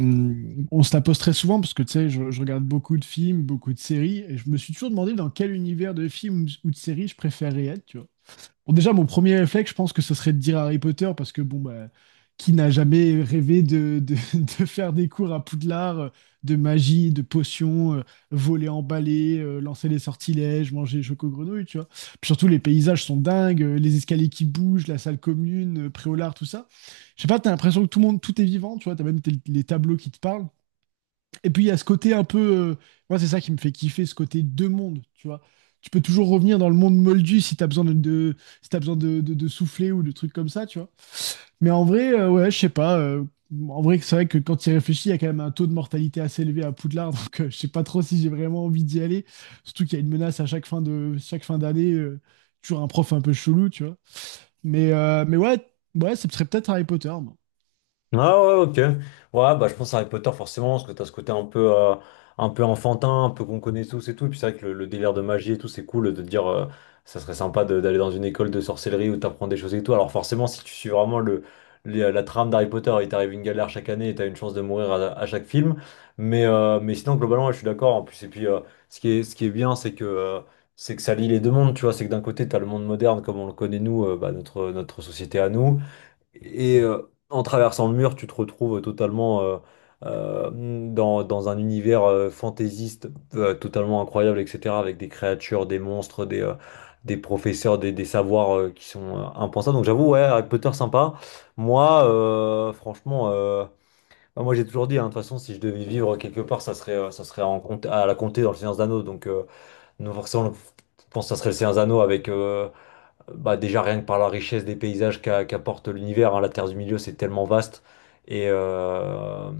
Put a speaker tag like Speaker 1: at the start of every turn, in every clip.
Speaker 1: On se la pose très souvent parce que tu sais, je regarde beaucoup de films, beaucoup de séries, et je me suis toujours demandé dans quel univers de films ou de séries je préférais être, tu vois. Bon, déjà, mon premier réflexe, je pense que ce serait de dire Harry Potter, parce que bon, bah, qui n'a jamais rêvé de faire des cours à Poudlard, de magie, de potions, voler en balai, lancer les sortilèges, manger les chocos-grenouilles, tu vois. Puis surtout, les paysages sont dingues, les escaliers qui bougent, la salle commune, Préolard, tout ça. Je sais pas, t'as l'impression que tout le monde, tout est vivant, tu vois, les tableaux qui te parlent. Et puis il y a ce côté un peu, moi, c'est ça qui me fait kiffer, ce côté deux mondes, tu vois. Tu peux toujours revenir dans le monde moldu si t'as besoin si t'as besoin de souffler ou de trucs comme ça, tu vois. Mais en vrai, ouais, je sais pas. En vrai, c'est vrai que quand tu y réfléchis, il y a quand même un taux de mortalité assez élevé à Poudlard, donc je sais pas trop si j'ai vraiment envie d'y aller. Surtout qu'il y a une menace à chaque fin de, chaque fin d'année, toujours un prof un peu chelou, tu vois. Mais ouais, ouais, ce serait peut-être Harry Potter,
Speaker 2: Ah ouais, ok. Ouais, bah je pense à Harry Potter forcément, parce que t'as ce côté un peu enfantin, un peu qu'on connaît tous et tout. Et puis c'est vrai que le délire de magie et tout, c'est cool de te dire, ça serait sympa d'aller dans une école de sorcellerie où t'apprends des choses et tout. Alors forcément, si tu suis vraiment la trame d'Harry Potter, il t'arrive une galère chaque année et t'as une chance de mourir à chaque film. Mais sinon, globalement, ouais, je suis d'accord. En plus, et puis ce qui est bien, c'est que ça lie les deux mondes, tu vois, c'est que d'un côté, t'as le monde moderne comme on le connaît nous, bah, notre société à nous, et en traversant le mur, tu te retrouves totalement euh, dans un univers fantaisiste, totalement incroyable, etc. Avec des créatures, des monstres, des professeurs, des savoirs qui sont impensables. Donc j'avoue, ouais, Harry Potter sympa. Moi, franchement, bah, moi j'ai toujours dit, hein, de toute façon, si je devais vivre quelque part, ça serait à la comté dans le Seigneur des Anneaux. Donc non, forcément, je pense que ça serait le Seigneur des Anneaux avec... bah déjà rien que par la richesse des paysages qu'apporte l'univers, hein, la Terre du Milieu, c'est tellement vaste. Et, euh,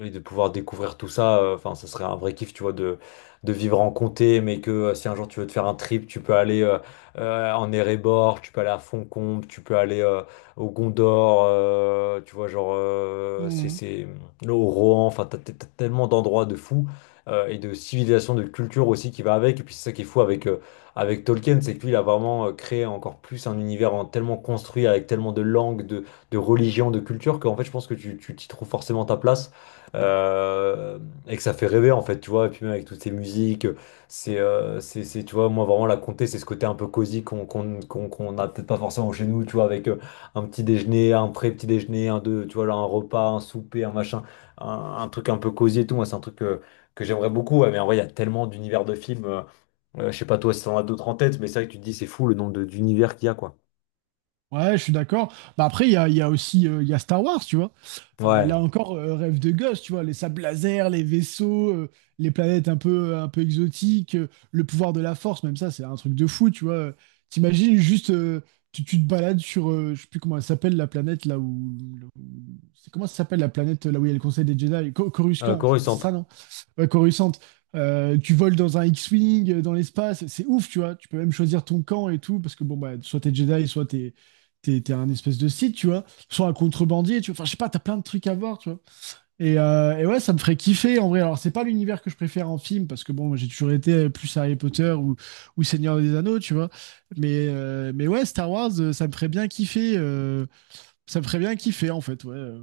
Speaker 2: et de pouvoir découvrir tout ça, enfin, ça serait un vrai kiff, tu vois, de vivre en comté, mais que si un jour tu veux te faire un trip, tu peux aller en Erebor, tu peux aller à Fontcombe, tu peux aller au Gondor, tu vois, genre,
Speaker 1: moi.
Speaker 2: au Rohan, enfin, t'as tellement d'endroits de fous, et de civilisations, de culture aussi qui va avec. Et puis c'est ça qui est fou avec, avec Tolkien, c'est que lui, il a vraiment créé encore plus un univers tellement construit, avec tellement de langues, de religions, de cultures, qu'en fait, je pense que tu t'y trouves forcément ta place. euh, et que ça fait rêver, en fait, tu vois. Et puis même avec toutes ces musiques, c'est, tu vois, moi, vraiment, la comté, c'est ce côté un peu cosy qu'on a peut-être pas forcément chez nous, tu vois, avec un petit déjeuner, un pré-petit déjeuner, un deux, tu vois, là, un repas, un souper, un machin, un truc un peu cosy et tout. Moi, c'est un truc... que j'aimerais beaucoup, ouais, mais en vrai, il y a tellement d'univers de films. Je sais pas toi si t'en as d'autres en tête, mais c'est vrai que tu te dis c'est fou le nombre d'univers qu'il y a, quoi.
Speaker 1: Ouais, je suis d'accord. Bah après, il y a aussi il y a Star Wars, tu vois.
Speaker 2: Ouais.
Speaker 1: Là encore, rêve de gosse, tu vois, les sables laser, les vaisseaux, les planètes un un peu exotiques, le pouvoir de la force, même ça, c'est un truc de fou, tu vois. T'imagines juste, tu te balades sur, je sais plus comment elle s'appelle, la planète là c'est comment ça s'appelle la planète là où il y a le Conseil des Jedi? Coruscant, je crois, c'est
Speaker 2: Coruscant.
Speaker 1: ça, ouais, Coruscant, tu voles dans un X-Wing, dans l'espace, c'est ouf, tu vois. Tu peux même choisir ton camp et tout, parce que bon, bah, soit t'es Jedi, soit t'es un espèce de Sith, tu vois. Soit un contrebandier, tu vois. Enfin, je sais pas, t'as plein de trucs à voir, tu vois. Et ouais, ça me ferait kiffer, en vrai. Alors, c'est pas l'univers que je préfère en film, parce que bon, moi, j'ai toujours été plus Harry Potter ou Seigneur des Anneaux, tu vois. Mais ouais, Star Wars, ça me ferait bien kiffer, ça me ferait bien kiffer, en fait, ouais.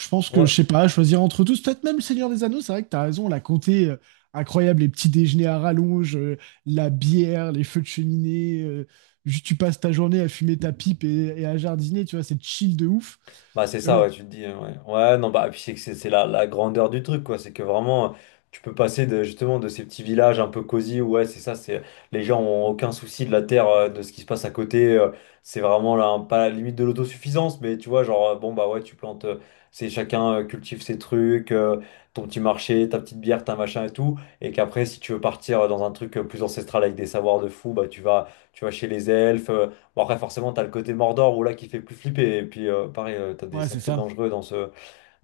Speaker 1: Je pense que,
Speaker 2: Ouais.
Speaker 1: je sais pas, choisir entre tous, peut-être même le Seigneur des Anneaux, c'est vrai que t'as raison, la comté incroyable, les petits déjeuners à rallonge, la bière, les feux de cheminée, juste tu passes ta journée à fumer ta pipe et à jardiner, tu vois, c'est chill de ouf.
Speaker 2: Bah c'est
Speaker 1: Mais
Speaker 2: ça, ouais,
Speaker 1: bon,
Speaker 2: tu te dis, ouais. Ouais, non, bah, puis c'est que c'est la grandeur du truc, quoi. C'est que vraiment, tu peux passer de, justement de ces petits villages un peu cosy, où, ouais, c'est ça, c'est les gens ont aucun souci de la terre, de ce qui se passe à côté. C'est vraiment là, pas la limite de l'autosuffisance, mais tu vois, genre, bon, bah ouais, tu plantes, c'est chacun cultive ses trucs, ton petit marché, ta petite bière, ta machin et tout. Et qu'après, si tu veux partir dans un truc plus ancestral avec des savoirs de fou, bah tu vas chez les elfes. Bon, après, forcément, t'as le côté Mordor où là qui fait plus flipper. Et puis, pareil, t'as des
Speaker 1: ouais, c'est
Speaker 2: sacrés
Speaker 1: ça.
Speaker 2: dangereux dans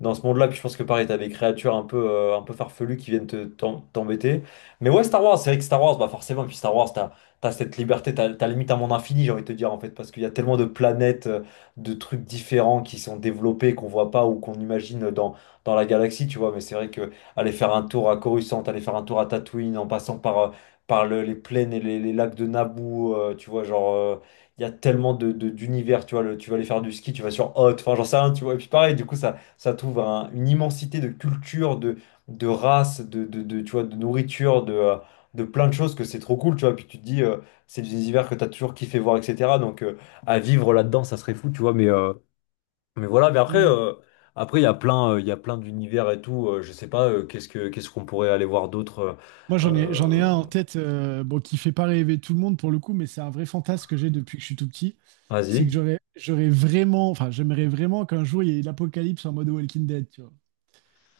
Speaker 2: dans ce monde-là. Puis je pense que pareil, t'as des créatures un peu farfelues qui viennent t'embêter. Mais ouais, Star Wars, c'est vrai que Star Wars, bah forcément, puis Star Wars, t'as cette liberté, t'as limite un monde infini, j'ai envie de te dire, en fait, parce qu'il y a tellement de planètes, de trucs différents qui sont développés, qu'on voit pas ou qu'on imagine dans la galaxie, tu vois. Mais c'est vrai que aller faire un tour à Coruscant, aller faire un tour à Tatooine, en passant par, par les plaines et les lacs de Naboo, tu vois, genre. Il y a tellement de, d'univers, tu vois, tu vas aller faire du ski, tu vas sur Hot, enfin j'en sais rien, tu vois, et puis pareil, du coup, ça trouve une immensité de culture, de races, de, tu vois, de nourriture, de plein de choses que c'est trop cool, tu vois. Puis tu te dis, c'est des univers que tu as toujours kiffé voir, etc. Donc à vivre là-dedans, ça serait fou, tu vois. Mais voilà, mais après,
Speaker 1: Hmm.
Speaker 2: après il y a plein, il y a plein d'univers et tout. Je sais pas, qu'est-ce que, qu'est-ce qu'on pourrait aller voir d'autre.
Speaker 1: Moi, j'en ai
Speaker 2: Euh,
Speaker 1: un en tête, bon, qui fait pas rêver tout le monde pour le coup, mais c'est un vrai fantasme que j'ai depuis que je suis tout petit. C'est que
Speaker 2: Vas-y.
Speaker 1: j'aurais vraiment, enfin, j'aimerais vraiment qu'un jour il y ait l'apocalypse en mode Walking Dead,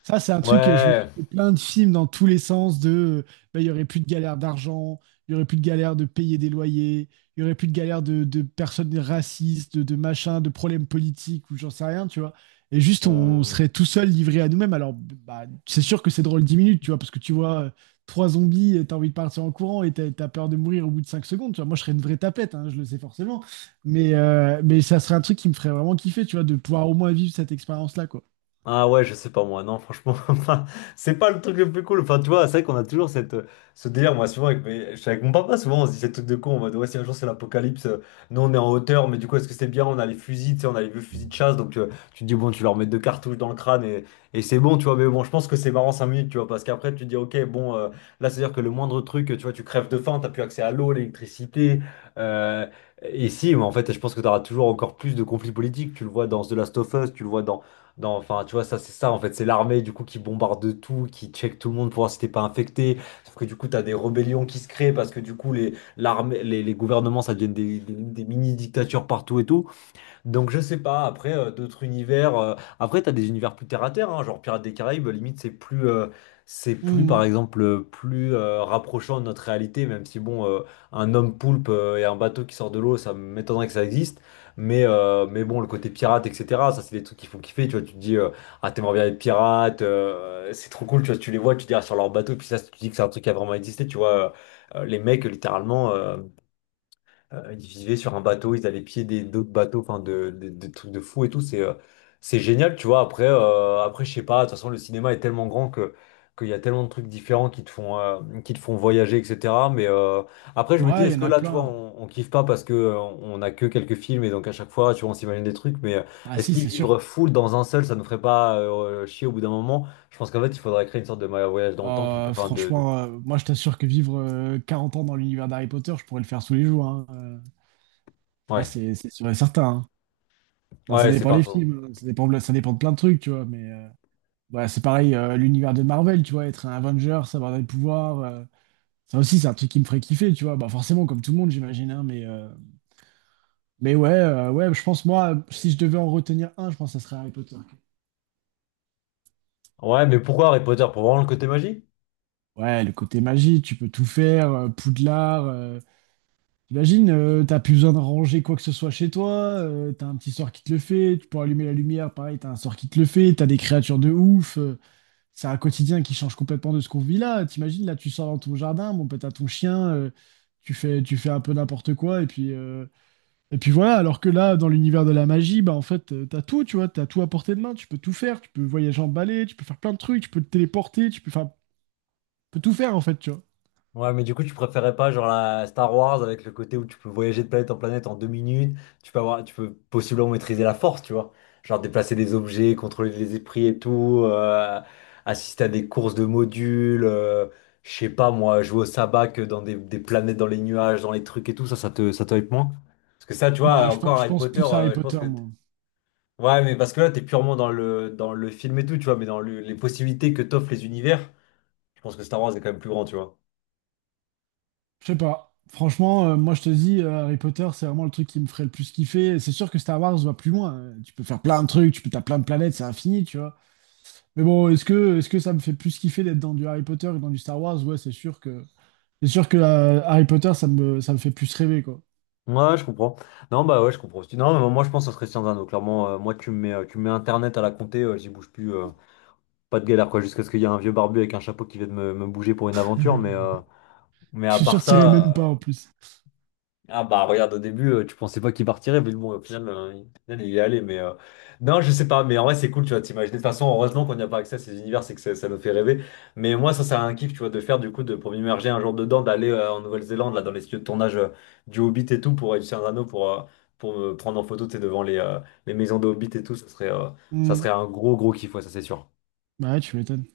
Speaker 1: ça, c'est un truc que je me
Speaker 2: Ouais.
Speaker 1: suis fait plein de films dans tous les sens de bah, il y aurait plus de galère d'argent, il y aurait plus de galère de payer des loyers, il y aurait plus de galère de personnes racistes, de machins, de problèmes politiques ou j'en sais rien, tu vois. Et juste, on
Speaker 2: on-
Speaker 1: serait tout seul livré à nous-mêmes. Alors, bah, c'est sûr que c'est drôle 10 minutes, tu vois, parce que tu vois trois zombies et t'as envie de partir en courant et t'as peur de mourir au bout de 5 secondes, tu vois. Moi, je serais une vraie tapette, hein, je le sais forcément. Mais ça serait un truc qui me ferait vraiment kiffer, tu vois, de pouvoir au moins vivre cette expérience-là, quoi.
Speaker 2: Ah ouais, je sais pas moi, non, franchement, enfin, c'est pas le truc le plus cool. Enfin, tu vois, c'est vrai qu'on a toujours cette, ce délire, moi, souvent, avec, je suis avec mon papa, souvent, on se dit ces trucs de con, en mode, ouais, si un jour c'est l'apocalypse, nous on est en hauteur, mais du coup, est-ce que c'est bien? On a les fusils, tu sais, on a les vieux fusils de chasse, donc tu te dis, bon, tu leur mets deux cartouches dans le crâne et c'est bon, tu vois, mais bon, je pense que c'est marrant 5 minutes, tu vois, parce qu'après, tu te dis, ok, bon, là, c'est-à-dire que le moindre truc, tu vois, tu crèves de faim, t'as plus accès à l'eau, l'électricité, euh, et si, mais en fait, je pense que t'auras toujours encore plus de conflits politiques, tu le vois dans The Last of Us, tu le vois dans. Non, enfin, tu vois, ça, c'est ça, en fait. C'est l'armée, du coup, qui bombarde de tout, qui check tout le monde pour voir si t'es pas infecté. Sauf que, du coup, t'as des rébellions qui se créent parce que, du coup, les, l'armée, les gouvernements, ça devient des, des mini-dictatures partout et tout. Donc je sais pas, après d'autres univers, après t'as des univers plus terre à terre, hein, genre Pirates des Caraïbes, limite c'est plus par exemple plus rapprochant de notre réalité, même si bon, un homme poulpe et un bateau qui sort de l'eau, ça m'étonnerait que ça existe, mais bon, le côté pirate, etc., ça c'est des trucs qui font kiffer, tu vois, tu te dis, ah t'aimerais bien être pirate, c'est trop cool, tu vois, tu les vois, tu te dis, ah, sur leur bateau, puis ça, tu te dis que c'est un truc qui a vraiment existé, tu vois, les mecs littéralement. Ils vivaient sur un bateau, ils allaient piéder d'autres bateaux, enfin de, de trucs de fous et tout. C'est génial, tu vois. Après, après, je sais pas. De toute façon, le cinéma est tellement grand que qu'il y a tellement de trucs différents qui te font voyager, etc. Mais après, je me dis,
Speaker 1: Ouais, il y
Speaker 2: est-ce
Speaker 1: en
Speaker 2: que
Speaker 1: a
Speaker 2: là, tu vois,
Speaker 1: plein.
Speaker 2: on kiffe pas parce que on a que quelques films et donc à chaque fois, tu vois, on s'imagine des trucs. Mais
Speaker 1: Ah
Speaker 2: est-ce
Speaker 1: si,
Speaker 2: qu'ils
Speaker 1: c'est sûr.
Speaker 2: vivre full dans un seul, ça nous ferait pas chier au bout d'un moment? Je pense qu'en fait, il faudrait créer une sorte de voyage dans le temps qui peut, enfin, de,
Speaker 1: Franchement, moi je t'assure que vivre 40 ans dans l'univers d'Harry Potter, je pourrais le faire tous les jours, hein. Ah,
Speaker 2: ouais,
Speaker 1: c'est sûr et certain, hein. Bah, ça
Speaker 2: ouais, c'est
Speaker 1: dépend
Speaker 2: pas
Speaker 1: des
Speaker 2: faux.
Speaker 1: films, hein. Ça dépend de plein de trucs, tu vois. Mais ouais, c'est pareil, l'univers de Marvel, tu vois, être un Avenger, savoir des pouvoirs, ça aussi c'est un truc qui me ferait kiffer, tu vois. Bah forcément, comme tout le monde, j'imagine, hein, mais ouais, ouais, je pense moi, si je devais en retenir un, je pense que ça serait Harry Potter.
Speaker 2: Ouais, mais pourquoi Harry Potter? Pour vraiment le côté magie?
Speaker 1: Ouais, le côté magie, tu peux tout faire, Poudlard. Euh, t'imagines, t'as plus besoin de ranger quoi que ce soit chez toi, t'as un petit sort qui te le fait, tu peux allumer la lumière, pareil, t'as un sort qui te le fait, t'as des créatures de ouf, c'est un quotidien qui change complètement de ce qu'on vit là. T'imagines, là, tu sors dans ton jardin, bon, peut t'as ton chien, tu fais un peu n'importe quoi, et puis voilà, alors que là, dans l'univers de la magie, bah en fait, t'as tout, tu vois, t'as tout à portée de main, tu peux tout faire, tu peux voyager en balai, tu peux faire plein de trucs, tu peux te téléporter, tu peux, enfin, tu peux tout faire en fait, tu vois.
Speaker 2: Ouais, mais du coup, tu préférais pas genre la Star Wars avec le côté où tu peux voyager de planète en planète en 2 minutes, tu peux avoir, tu peux possiblement maîtriser la force, tu vois. Genre déplacer des objets, contrôler les esprits et tout, assister à des courses de modules, je sais pas moi, jouer au sabac dans des planètes dans les nuages, dans les trucs et tout, ça, ça te hype moins? Parce que ça, tu vois,
Speaker 1: Bon,
Speaker 2: encore
Speaker 1: je
Speaker 2: Harry
Speaker 1: pense
Speaker 2: Potter,
Speaker 1: plus à Harry
Speaker 2: je pense
Speaker 1: Potter,
Speaker 2: que.
Speaker 1: moi.
Speaker 2: Ouais, mais parce que là, t'es purement dans dans le film et tout, tu vois, mais dans les possibilités que t'offrent les univers. Je pense que Star Wars est quand même plus grand, tu vois.
Speaker 1: Je sais pas. Franchement, moi, je te dis, Harry Potter, c'est vraiment le truc qui me ferait le plus kiffer. C'est sûr que Star Wars va plus loin. Tu peux faire plein de trucs, tu peux, t'as plein de planètes, c'est infini, tu vois. Mais bon, est-ce que ça me fait plus kiffer d'être dans du Harry Potter que dans du Star Wars? Ouais, c'est sûr que Harry Potter, ça me fait plus rêver, quoi.
Speaker 2: Ouais, je comprends. Non, bah ouais, je comprends aussi. Non, mais moi, je pense que ça serait Sciences Inno. Clairement, moi, tu me mets Internet à la compter, j'y bouge plus. Pas de galère, quoi. Jusqu'à ce qu'il y ait un vieux barbu avec un chapeau qui vient de me bouger pour une aventure. Mais
Speaker 1: Je
Speaker 2: à
Speaker 1: suis sûr
Speaker 2: part
Speaker 1: que t'irais même
Speaker 2: ça.
Speaker 1: pas en plus.
Speaker 2: Ah bah regarde au début tu pensais pas qu'il partirait mais bon au final, il au final, il est allé mais non je sais pas mais en vrai c'est cool tu vois, t'imagines, de toute façon heureusement qu'on n'y a pas accès à ces univers, c'est que ça nous fait rêver, mais moi ça c'est un kiff tu vois, de faire du coup de pour m'immerger un jour dedans, d'aller en Nouvelle-Zélande là dans les studios de tournage du Hobbit et tout, pour réussir un anneau pour me prendre en photo tu sais, devant les maisons de Hobbit et tout, ça
Speaker 1: Hmm.
Speaker 2: serait un gros gros kiff, ouais ça c'est sûr.
Speaker 1: Bah ouais, tu m'étonnes.